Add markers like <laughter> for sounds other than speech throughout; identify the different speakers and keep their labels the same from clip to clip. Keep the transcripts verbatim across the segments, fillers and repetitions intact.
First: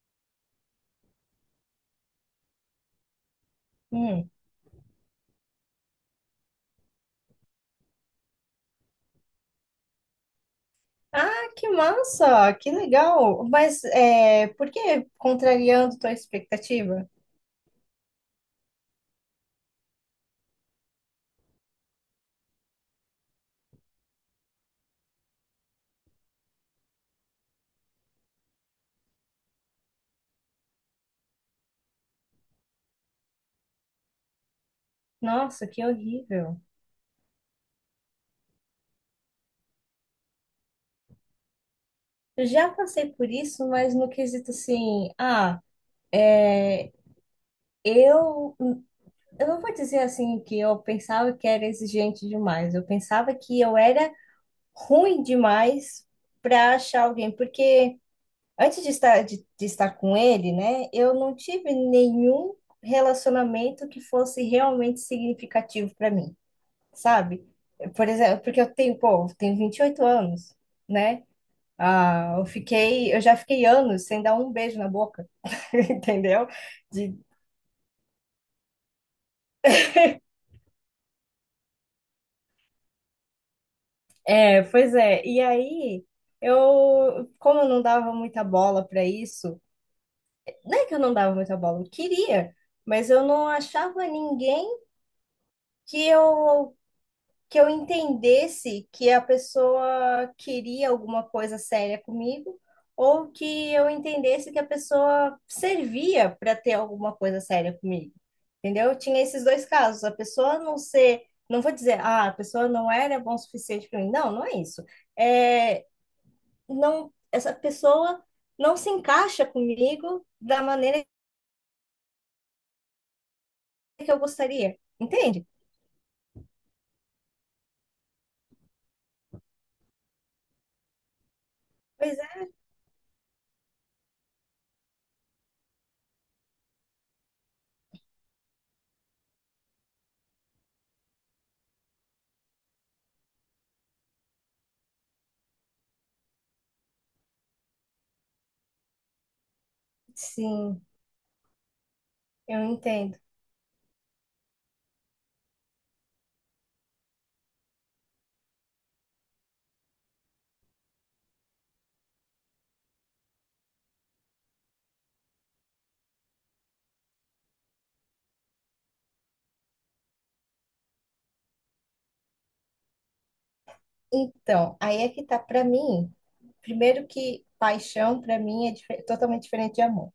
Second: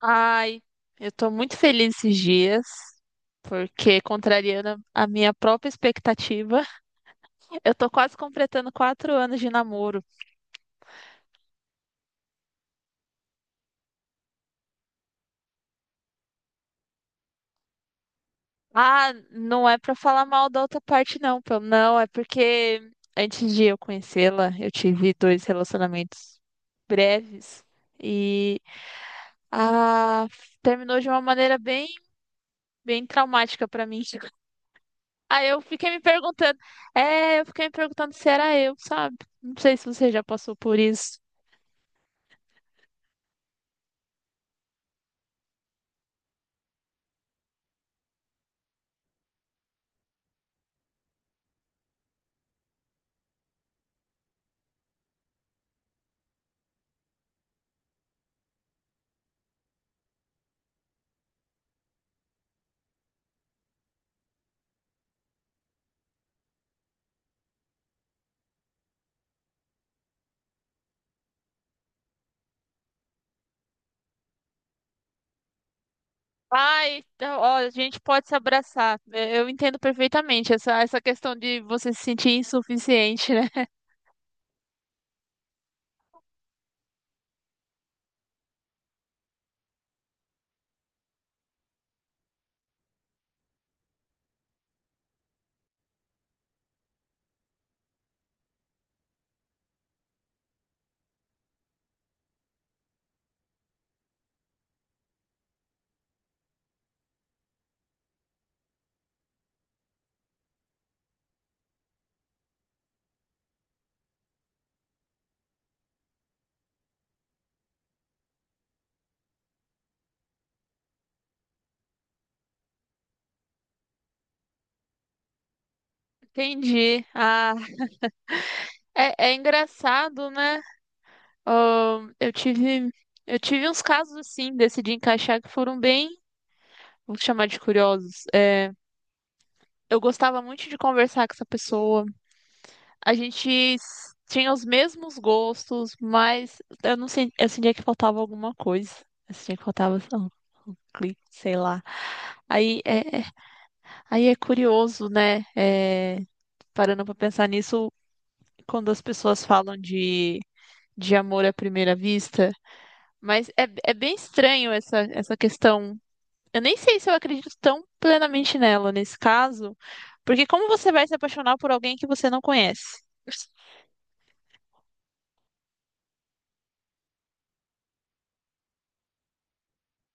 Speaker 1: Ai, eu tô muito feliz esses dias, porque
Speaker 2: Hum.
Speaker 1: contrariando a minha própria expectativa, <laughs> eu tô quase completando quatro anos de namoro.
Speaker 2: Ah, que massa! Que legal! Mas é, por que contrariando tua expectativa?
Speaker 1: Ah, não é pra falar mal da outra parte, não, pelo não, é porque antes de eu conhecê-la, eu tive dois relacionamentos breves e ah, terminou de uma maneira bem, bem traumática pra mim. <laughs> Aí eu
Speaker 2: Nossa, que
Speaker 1: fiquei me
Speaker 2: horrível!
Speaker 1: perguntando, é, eu fiquei me perguntando se era eu, sabe? Não sei se você já passou por isso.
Speaker 2: Eu já passei por isso, mas no quesito assim, ah, é, eu, eu não vou dizer assim que eu pensava que era exigente demais. Eu pensava que eu era ruim demais para achar alguém, porque antes de estar, de, de estar com ele, né, eu não tive nenhum relacionamento que fosse realmente significativo para mim, sabe? Por exemplo, porque eu tenho, pô, eu tenho vinte e oito anos, né? Ah, eu fiquei, eu já fiquei anos sem dar um beijo na boca, <laughs> entendeu?
Speaker 1: Ai,
Speaker 2: De,
Speaker 1: então, ó, a gente pode se abraçar. É, eu entendo perfeitamente essa, essa questão de você se sentir insuficiente, né?
Speaker 2: é, pois é. E aí, eu, como eu não dava muita bola para isso, não é que eu não dava muita bola, eu queria, mas eu não achava ninguém que eu que eu entendesse que a pessoa queria alguma coisa séria comigo, ou que eu entendesse que a pessoa servia para ter alguma coisa séria comigo. Entendeu? Eu tinha esses dois casos. A pessoa não ser, não vou dizer, ah, a pessoa não era bom o suficiente para mim. Não, não é isso. É, não, essa pessoa não se encaixa comigo da maneira que eu gostaria. Entende?
Speaker 1: <laughs> Entendi. Ah, é, é engraçado, né? Ahn,
Speaker 2: Pois
Speaker 1: eu
Speaker 2: é.
Speaker 1: tive, eu tive uns casos assim, decidi encaixar que foram bem, vou chamar de curiosos. É, eu gostava muito de conversar com essa pessoa. A gente s- tinha os mesmos gostos, mas eu não sei, eu sentia que faltava alguma coisa. Eu sentia que faltava um, um
Speaker 2: Sim,
Speaker 1: clique, sei lá.
Speaker 2: eu
Speaker 1: Aí
Speaker 2: entendo.
Speaker 1: é, é- Aí é curioso, né? É, parando pra pensar nisso, quando as pessoas falam de, de amor à primeira vista, mas é, é bem estranho essa, essa questão. Eu nem sei se eu acredito tão plenamente nela nesse caso, porque como você vai se apaixonar por alguém que você não conhece? <laughs>
Speaker 2: Então, aí é que tá para mim. Primeiro que paixão para mim é dife- totalmente diferente de amor.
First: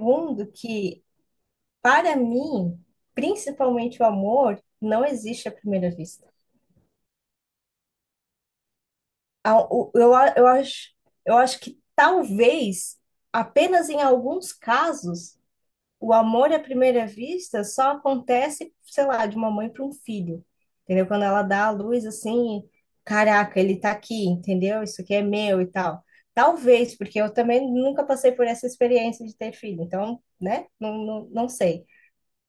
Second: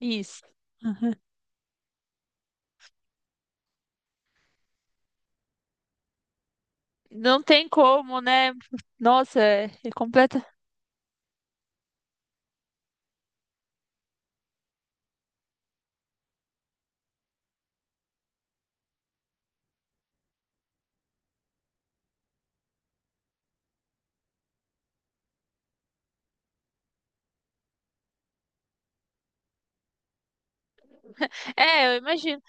Speaker 1: Isso.
Speaker 2: que para mim, principalmente o amor, não existe à primeira vista.
Speaker 1: Não tem como, né? Nossa,
Speaker 2: A-
Speaker 1: é, é
Speaker 2: o- Eu, a-
Speaker 1: completa.
Speaker 2: eu acho, eu acho que talvez apenas em alguns casos o amor à primeira vista só acontece, sei lá, de uma mãe para um filho, entendeu? Quando ela dá a luz assim, caraca, ele tá aqui, entendeu? Isso aqui é meu e tal. Talvez, porque eu também nunca passei por essa experiência de ter filho, então, né? Não, não, não sei.
Speaker 1: É, eu imagino.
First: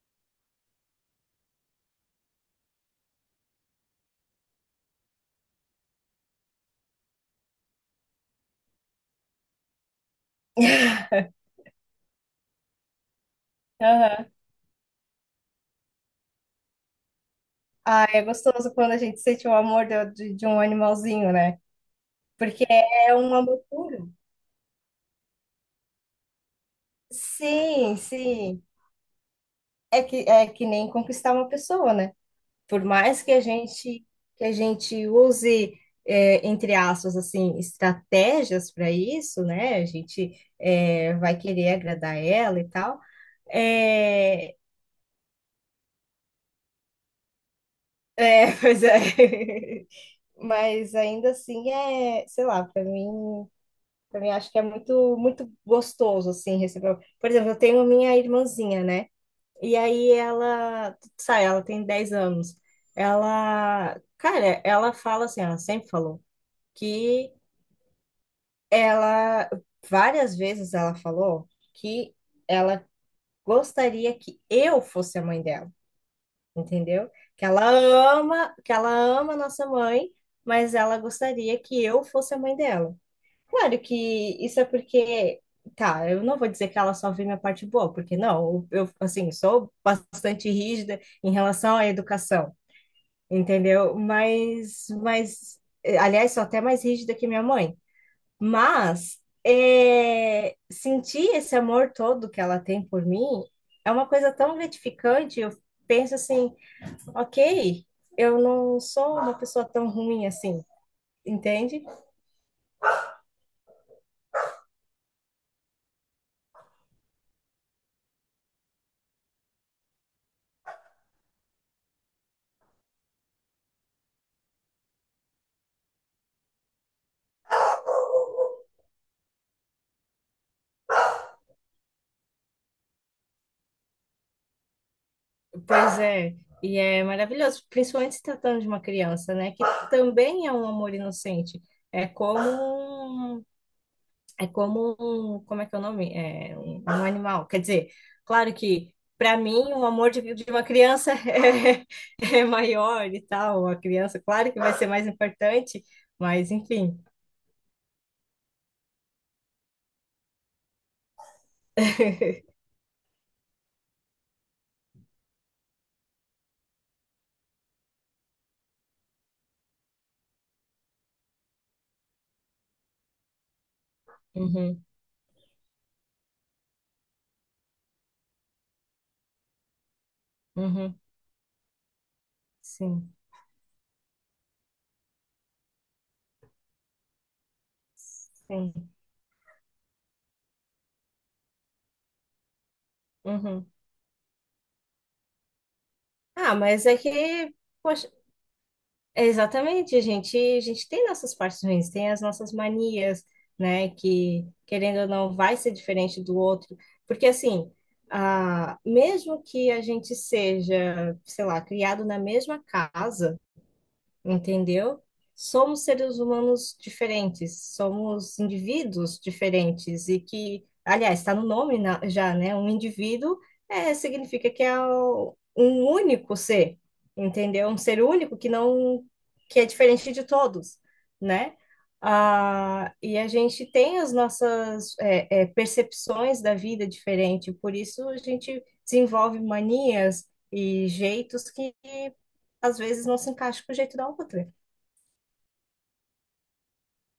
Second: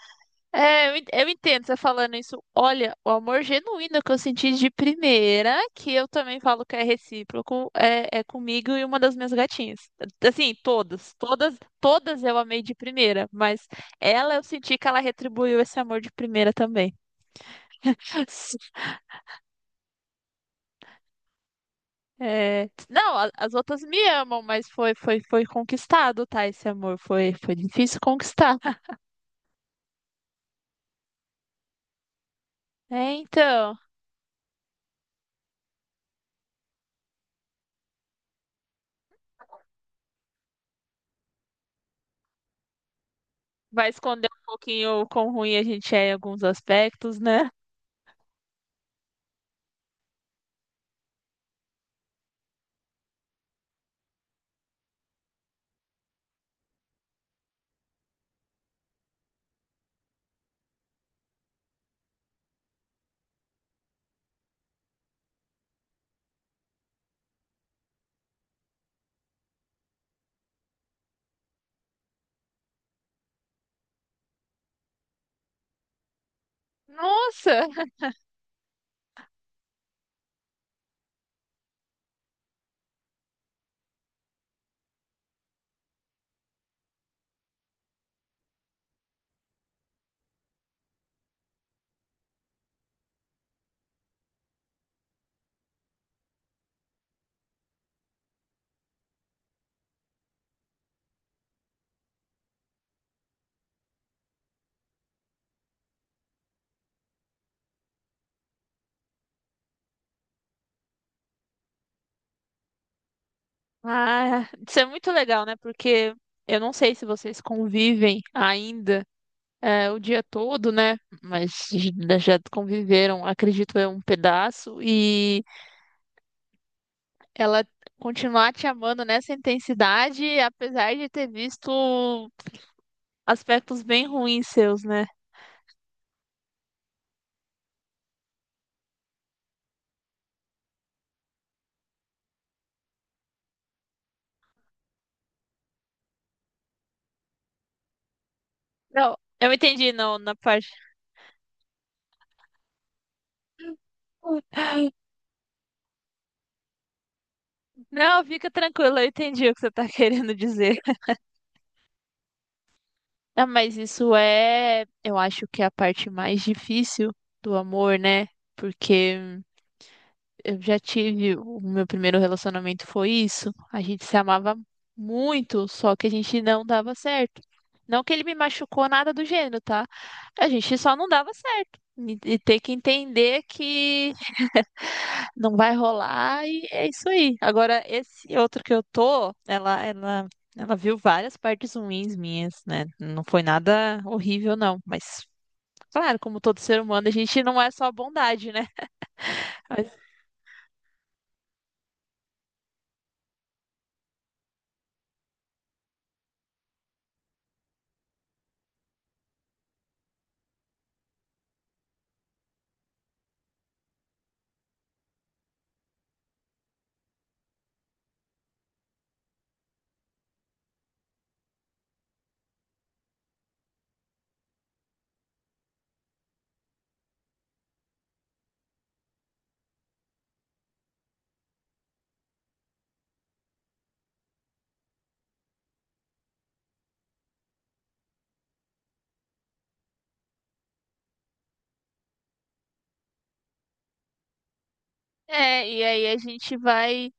Speaker 1: É, eu en- eu entendo você falando isso. Olha, o amor genuíno que eu senti de primeira, que eu também falo que é recíproco, é, é comigo e uma das minhas gatinhas. Assim,
Speaker 2: <laughs>
Speaker 1: todas, todas, todas eu amei de primeira, mas
Speaker 2: Aham.
Speaker 1: ela eu senti que ela retribuiu esse amor de primeira também.
Speaker 2: Ah, é gostoso
Speaker 1: <laughs>
Speaker 2: quando a gente sente o amor de, de- de um animalzinho, né? Porque
Speaker 1: É,
Speaker 2: é
Speaker 1: não, a-
Speaker 2: um
Speaker 1: as
Speaker 2: amor
Speaker 1: outras me
Speaker 2: puro.
Speaker 1: amam, mas foi, foi, foi conquistado, tá? Esse amor foi, foi
Speaker 2: Sim,
Speaker 1: difícil conquistar.
Speaker 2: sim. É que, é que nem conquistar uma pessoa, né? Por
Speaker 1: É,
Speaker 2: mais que a
Speaker 1: então.
Speaker 2: gente que a gente use, é, entre aspas assim, estratégias para isso, né? A gente é, vai querer agradar ela e tal.
Speaker 1: Vai esconder um
Speaker 2: É,
Speaker 1: pouquinho o quão ruim a gente é em alguns aspectos, né?
Speaker 2: é, <laughs> pois é. Mas ainda assim é, sei lá, para mim, para mim acho que é muito muito gostoso assim receber. Por exemplo, eu tenho minha irmãzinha, né? E aí ela, sabe, ela tem dez anos. Ela, cara, ela fala assim, ela sempre falou que ela, várias vezes ela falou que ela gostaria que eu fosse a mãe dela, entendeu? Que
Speaker 1: Nossa!
Speaker 2: ela ama, que ela ama a nossa mãe, mas ela gostaria que eu fosse a mãe dela. Claro que isso é porque, tá, eu não vou dizer que ela só vê minha parte boa, porque não, eu assim, sou bastante rígida em relação à educação, entendeu? Mas mas eh, aliás, sou até mais rígida que minha mãe. Mas é, sentir esse amor todo que ela tem por mim é uma coisa tão gratificante. Eu penso assim, ok, eu não sou uma pessoa tão ruim assim, entende?
Speaker 1: Ah, isso é muito legal, né? Porque eu não sei se vocês convivem ainda é, o dia todo, né? Mas já já conviveram, acredito eu, um pedaço. E ela continuar te amando nessa intensidade, apesar de ter visto aspectos bem ruins seus, né?
Speaker 2: Pois é, e é maravilhoso, principalmente se tratando de uma criança, né? Que também é um amor inocente. É como um É como um, como é que é o nome? É um, um animal. Quer dizer, claro que
Speaker 1: Não,
Speaker 2: para
Speaker 1: eu
Speaker 2: mim o
Speaker 1: entendi,
Speaker 2: amor
Speaker 1: não,
Speaker 2: de,
Speaker 1: na
Speaker 2: de uma
Speaker 1: parte.
Speaker 2: criança <laughs> é é maior e tal. A criança, claro que vai ser
Speaker 1: <laughs>
Speaker 2: mais importante, mas enfim.
Speaker 1: Não, fica tranquilo, eu entendi o que você tá <laughs> querendo dizer.
Speaker 2: <laughs>
Speaker 1: Não, mas isso é, eu acho que é a parte mais difícil do amor, né? Porque eu já tive, o meu primeiro relacionamento foi isso. A gente se amava
Speaker 2: Uhum,
Speaker 1: muito, só que a gente não dava certo. Não que ele me machucou nada do gênero, tá? A gente só
Speaker 2: uhum,
Speaker 1: não dava certo. E e ter que
Speaker 2: sim,
Speaker 1: entender que não vai rolar e é isso aí. Agora, esse outro que eu
Speaker 2: sim.
Speaker 1: tô, ela, ela, ela viu várias partes ruins minhas, né? Não foi
Speaker 2: Uhum.
Speaker 1: nada horrível, não. Mas, claro, como
Speaker 2: Ah,
Speaker 1: todo ser
Speaker 2: mas é
Speaker 1: humano, a gente
Speaker 2: que,
Speaker 1: não é só
Speaker 2: poxa,
Speaker 1: bondade, né? <laughs> Mas-
Speaker 2: exatamente, a gente, a gente tem nossas partes ruins, tem as nossas manias, né, que querendo ou não vai ser diferente do outro, porque assim, ah, mesmo que a gente seja, sei lá, criado na mesma casa, entendeu? Somos seres humanos diferentes, somos indivíduos diferentes e que, aliás, está no nome na- já, né? Um indivíduo é, significa que é o- um único ser, entendeu? Um ser único que não, que é diferente de todos, né? Ah, e a gente tem as nossas é, é, percepções da vida diferente, por isso a gente desenvolve manias e jeitos que às vezes não se encaixa com o jeito da outra.
Speaker 1: é, e aí a gente vai.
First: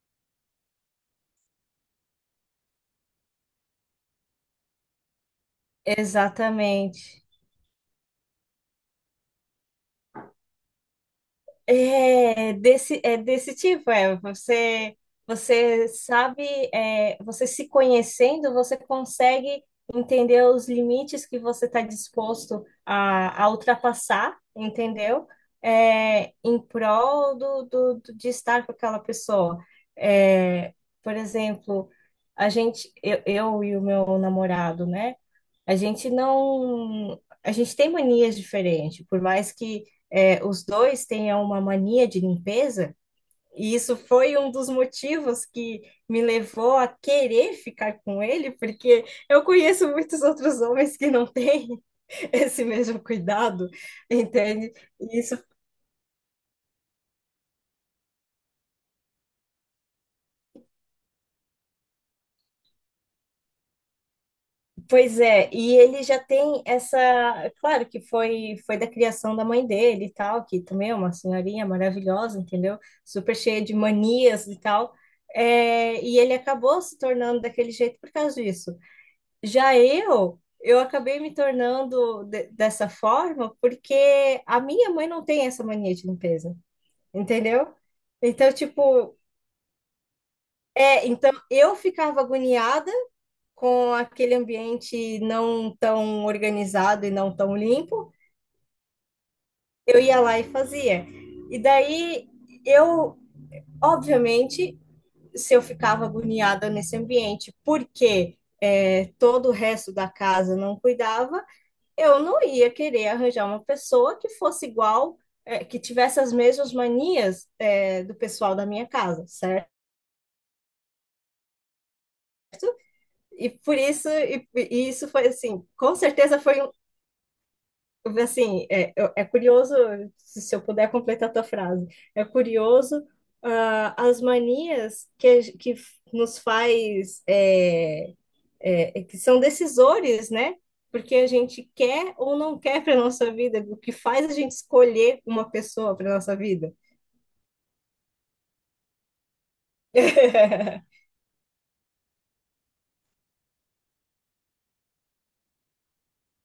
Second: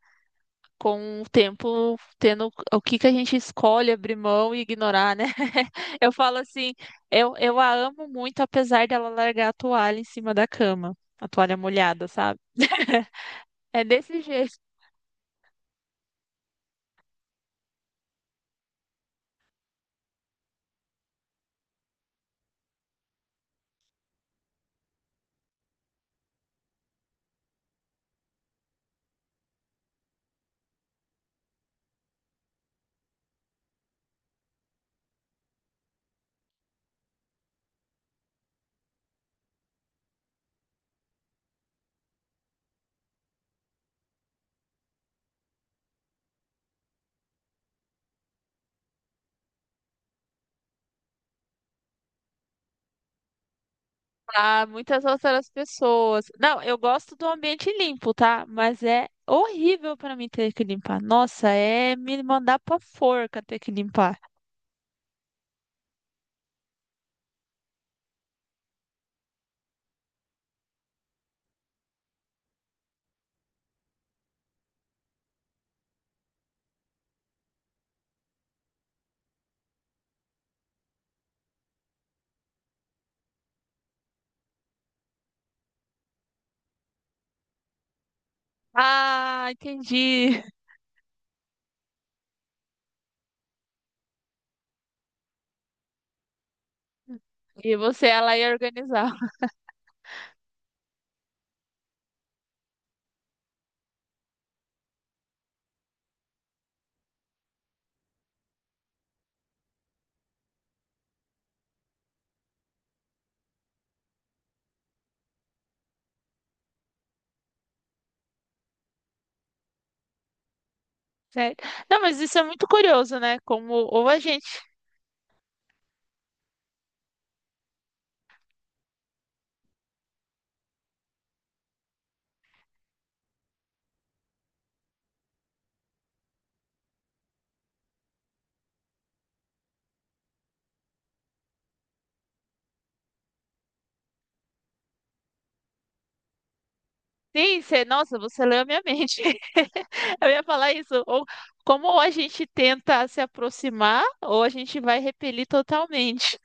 Speaker 1: Com o tempo, tendo o que que a gente escolhe abrir mão e ignorar, né? <laughs> Eu falo assim,
Speaker 2: Exatamente.
Speaker 1: eu, eu a amo muito, apesar dela largar a toalha em cima da cama, a toalha molhada, sabe?
Speaker 2: É desse, é desse
Speaker 1: <laughs> É
Speaker 2: tipo, é.
Speaker 1: desse jeito.
Speaker 2: Você, você sabe, é, você se conhecendo, você consegue entender os limites que você está disposto a, a ultrapassar, entendeu? É, em prol do, do, do- de estar com aquela pessoa. É, por exemplo, a gente, eu, eu e o meu namorado, né? A gente não, a gente tem manias diferentes, por mais que, é, os dois tenham uma mania de limpeza, e isso foi um dos motivos que me levou a querer ficar com ele, porque eu conheço muitos outros homens que não têm <laughs> esse mesmo cuidado,
Speaker 1: A
Speaker 2: entende?
Speaker 1: muitas
Speaker 2: E isso,
Speaker 1: outras pessoas. Não, eu gosto do ambiente limpo, tá? Mas é horrível pra mim ter que limpar. Nossa, é me mandar pra forca ter que limpar.
Speaker 2: pois é, e ele já tem essa, claro que foi foi da criação da mãe dele e tal, que também é uma senhorinha maravilhosa, entendeu? Super cheia de manias e tal. É, e ele acabou se tornando daquele jeito por causa disso. Já eu, eu acabei me tornando de- dessa forma porque a minha mãe não tem essa mania de limpeza, entendeu? Então, tipo,
Speaker 1: Ah, entendi. <laughs>
Speaker 2: é, então eu ficava agoniada com aquele ambiente não tão organizado e não tão
Speaker 1: E você,
Speaker 2: limpo,
Speaker 1: ela ia organizar. <laughs>
Speaker 2: eu ia lá e fazia. E daí eu, obviamente, se eu ficava agoniada nesse ambiente, porque é, todo o resto da casa não cuidava, eu não ia querer arranjar uma pessoa que fosse igual, é, que tivesse as mesmas manias, é, do pessoal da minha casa, certo?
Speaker 1: Certo? Não, mas isso é muito curioso, né?
Speaker 2: E
Speaker 1: Como
Speaker 2: por
Speaker 1: ou
Speaker 2: isso,
Speaker 1: a gente.
Speaker 2: e, e isso foi assim, com certeza foi um... Assim, é, eu- é curioso, se se eu puder completar a tua frase, é curioso, ah, as manias que, a ge- que f- nos faz, é, é, é que são decisores, né? Porque a gente quer ou não quer para nossa vida, o que faz a gente escolher uma pessoa para nossa vida.
Speaker 1: Sim, você, nossa, você leu a minha mente. <laughs> Eu ia falar
Speaker 2: <laughs>
Speaker 1: isso. Ou como ou a gente tenta se aproximar, ou a gente vai repelir totalmente.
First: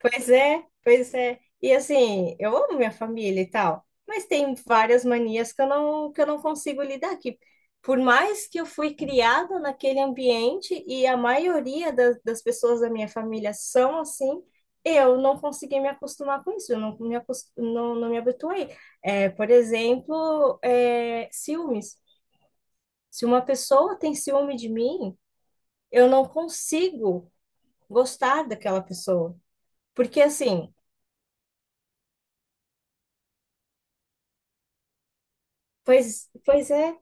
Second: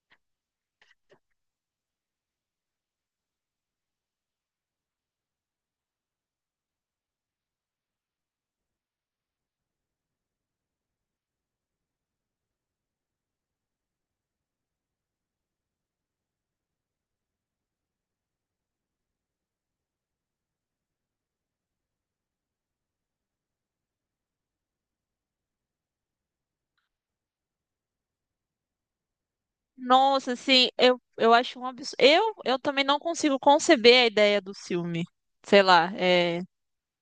Speaker 2: Pois é, pois é. E assim, eu amo minha família e tal, mas tem várias manias que eu não, que eu não consigo lidar aqui. Por mais que eu fui criada naquele ambiente e a maioria das, das pessoas da minha família são assim, eu não consegui me acostumar com isso, eu não me, acos- não, não me habituei. É, por exemplo, é, ciúmes. Se uma pessoa tem ciúme de mim, eu não consigo gostar daquela pessoa. Porque
Speaker 1: Nossa, assim,
Speaker 2: assim.
Speaker 1: eu, eu acho um absurdo. Eu, eu também não consigo conceber a ideia do filme. Sei lá,
Speaker 2: Pois,
Speaker 1: é.
Speaker 2: pois é.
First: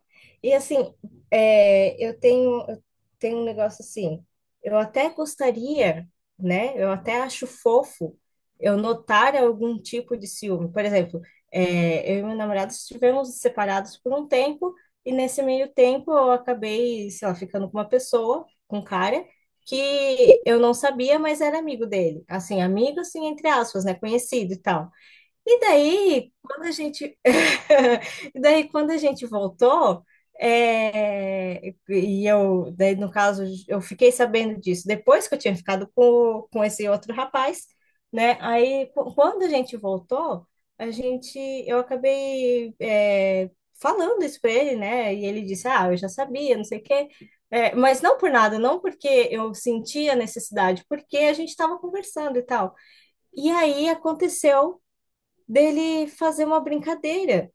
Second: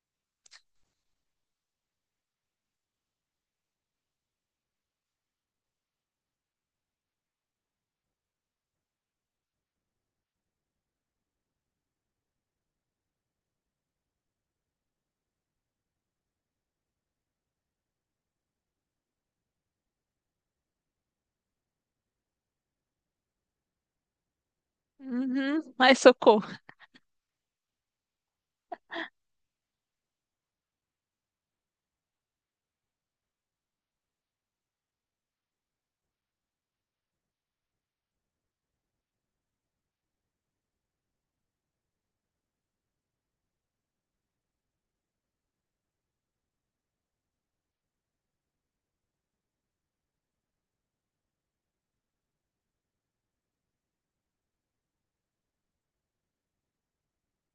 Speaker 2: E assim, é, eu tenho, eu tenho um negócio assim, eu até gostaria, né? Eu até acho fofo eu notar algum tipo de ciúme. Por exemplo, é, eu e meu namorado estivemos separados por um tempo, e nesse meio tempo eu acabei, sei lá, ficando com uma pessoa, com um cara, que eu não sabia, mas era amigo dele. Assim, amigo, assim, entre aspas, né? Conhecido e tal. E
Speaker 1: Uhum, ai,
Speaker 2: daí,
Speaker 1: socorro.
Speaker 2: quando a gente... <laughs> e daí, quando a gente voltou, é, e eu, daí, no caso, eu fiquei sabendo disso depois que eu tinha ficado com, com esse outro rapaz, né? Aí, qu- quando a gente voltou, a gente... eu acabei, é, falando isso para ele, né? E ele disse, ah, eu já sabia, não sei o quê. É, mas não por nada, não porque eu sentia necessidade, porque a gente estava conversando e tal. E aí aconteceu dele fazer uma brincadeira.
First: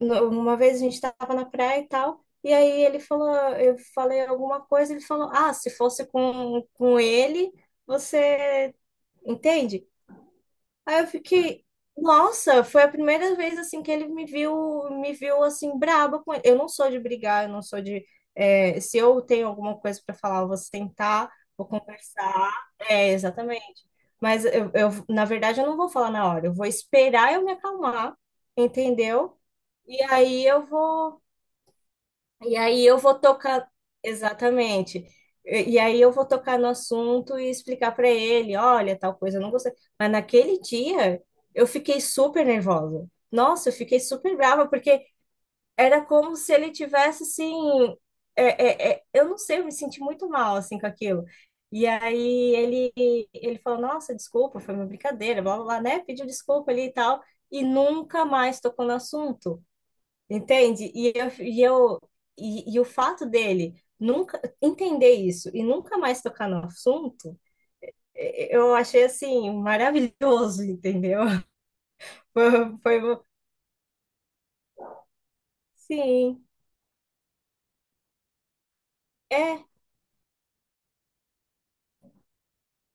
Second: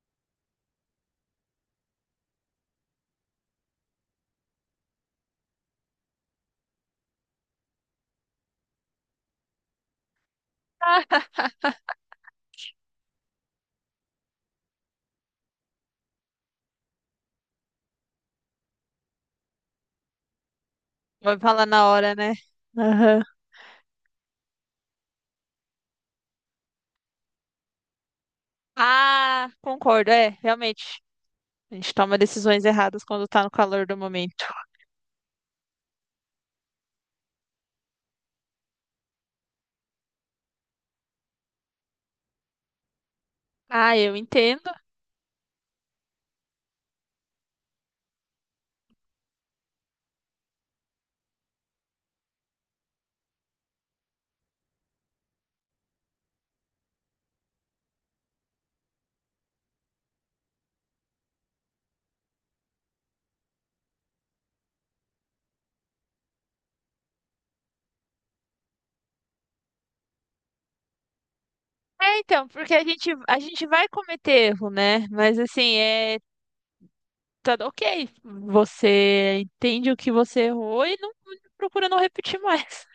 Speaker 2: No- Uma vez a gente estava na praia e tal, e aí ele falou, eu falei alguma coisa, ele falou, ah, se fosse com, com ele, você entende? Aí eu
Speaker 1: <laughs>
Speaker 2: fiquei, nossa, foi a primeira vez assim que ele me viu, me viu assim braba com ele. Eu não sou de brigar, eu não sou de... é, se eu tenho alguma coisa para falar, eu vou sentar,
Speaker 1: Vai falar
Speaker 2: vou
Speaker 1: na hora, né?
Speaker 2: conversar. É,
Speaker 1: Aham.
Speaker 2: exatamente. Mas eu, eu, na verdade, eu não vou falar na hora, eu vou esperar eu me acalmar, entendeu?
Speaker 1: Ah,
Speaker 2: E
Speaker 1: concordo, é,
Speaker 2: aí eu
Speaker 1: realmente.
Speaker 2: vou
Speaker 1: A gente toma
Speaker 2: e
Speaker 1: decisões
Speaker 2: aí eu
Speaker 1: erradas
Speaker 2: vou
Speaker 1: quando tá no
Speaker 2: tocar,
Speaker 1: calor do momento.
Speaker 2: exatamente. E e aí eu vou tocar no assunto e explicar para ele, olha, tal coisa, eu não gostei. Mas naquele dia eu fiquei super nervosa. Nossa, eu
Speaker 1: Ah,
Speaker 2: fiquei
Speaker 1: eu
Speaker 2: super brava
Speaker 1: entendo.
Speaker 2: porque era como se ele tivesse assim, é, é, é, eu não sei, eu me senti muito mal assim com aquilo. E aí ele ele falou, nossa, desculpa, foi uma brincadeira, blá blá, blá, né? Pediu desculpa ali e tal e nunca mais tocou no assunto. Entende? E eu, e eu, e, e o fato dele nunca entender isso e nunca mais tocar no assunto, eh, eu achei assim maravilhoso, entendeu? <laughs>
Speaker 1: É, então, porque
Speaker 2: Foi,
Speaker 1: a
Speaker 2: foi
Speaker 1: gente,
Speaker 2: mo-
Speaker 1: a gente vai cometer erro, né? Mas assim, é.
Speaker 2: sim,
Speaker 1: Tá, ok, você
Speaker 2: é,
Speaker 1: entende o que você errou e não procura não repetir mais.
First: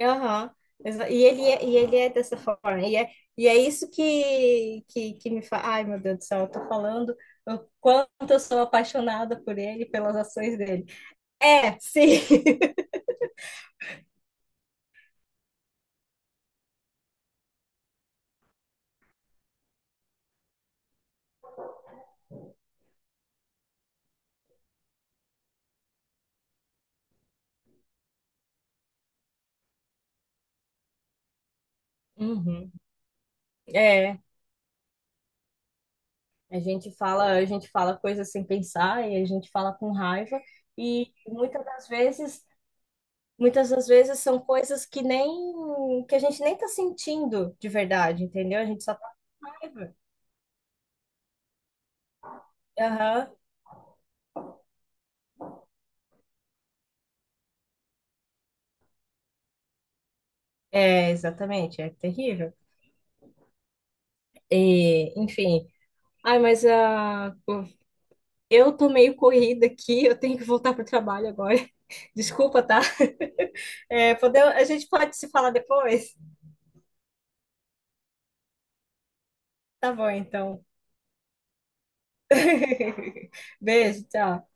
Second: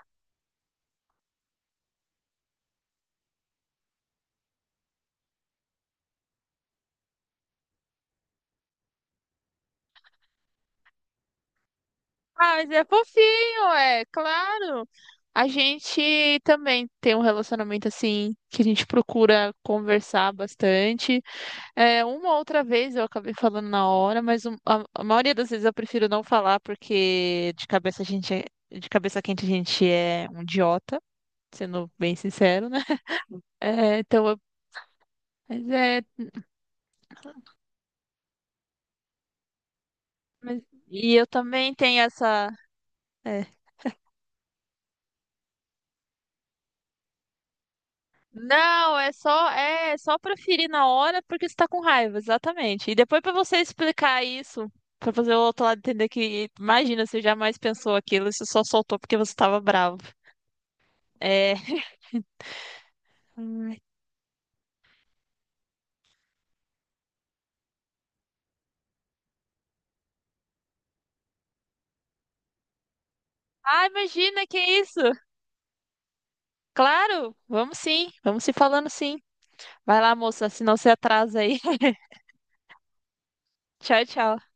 Speaker 2: aham. Exa- E ele é, e ele é dessa forma. E é, e é isso que, que, que me faz... Ai, meu Deus do céu, eu tô falando o quanto eu sou apaixonada por ele, pelas ações dele. É, sim.
Speaker 1: Ah, mas é
Speaker 2: <laughs>
Speaker 1: fofinho, é claro. A gente também tem um relacionamento assim que a gente procura conversar bastante. É, uma outra vez eu acabei falando na hora, mas um- a, a maioria das vezes eu prefiro não falar porque de cabeça a gente é- de cabeça quente a gente é um idiota, sendo bem sincero,
Speaker 2: Uhum.
Speaker 1: né? <laughs> É,
Speaker 2: É.
Speaker 1: então, eu- mas é,
Speaker 2: A gente fala, a gente fala coisas sem pensar e a gente fala com raiva
Speaker 1: mas-
Speaker 2: e
Speaker 1: e eu
Speaker 2: muitas
Speaker 1: também
Speaker 2: das
Speaker 1: tenho
Speaker 2: vezes,
Speaker 1: essa é,
Speaker 2: muitas das vezes são coisas que nem, que a gente nem tá sentindo de verdade, entendeu? A gente só
Speaker 1: não, é
Speaker 2: tá
Speaker 1: só
Speaker 2: com raiva.
Speaker 1: é só para ferir na hora porque você tá com raiva, exatamente. E depois pra
Speaker 2: Aham.
Speaker 1: você explicar isso, pra fazer o outro lado entender que, imagina, você jamais pensou aquilo, você só soltou porque você tava bravo.
Speaker 2: É,
Speaker 1: É.
Speaker 2: exatamente,
Speaker 1: <laughs>
Speaker 2: é terrível.
Speaker 1: Ai,
Speaker 2: E, enfim, ai, mas ah, eu tô meio corrida aqui, eu tenho que voltar pro trabalho agora. <laughs> Desculpa, tá?
Speaker 1: ah,
Speaker 2: É, pode-
Speaker 1: imagina, que
Speaker 2: a gente
Speaker 1: isso?
Speaker 2: pode se falar depois?
Speaker 1: Claro, vamos sim, vamos se falando sim.
Speaker 2: Tá
Speaker 1: Vai
Speaker 2: bom,
Speaker 1: lá, moça,
Speaker 2: então.
Speaker 1: senão você atrasa aí. <laughs>
Speaker 2: <laughs> Beijo,
Speaker 1: Tchau, tchau.
Speaker 2: tchau.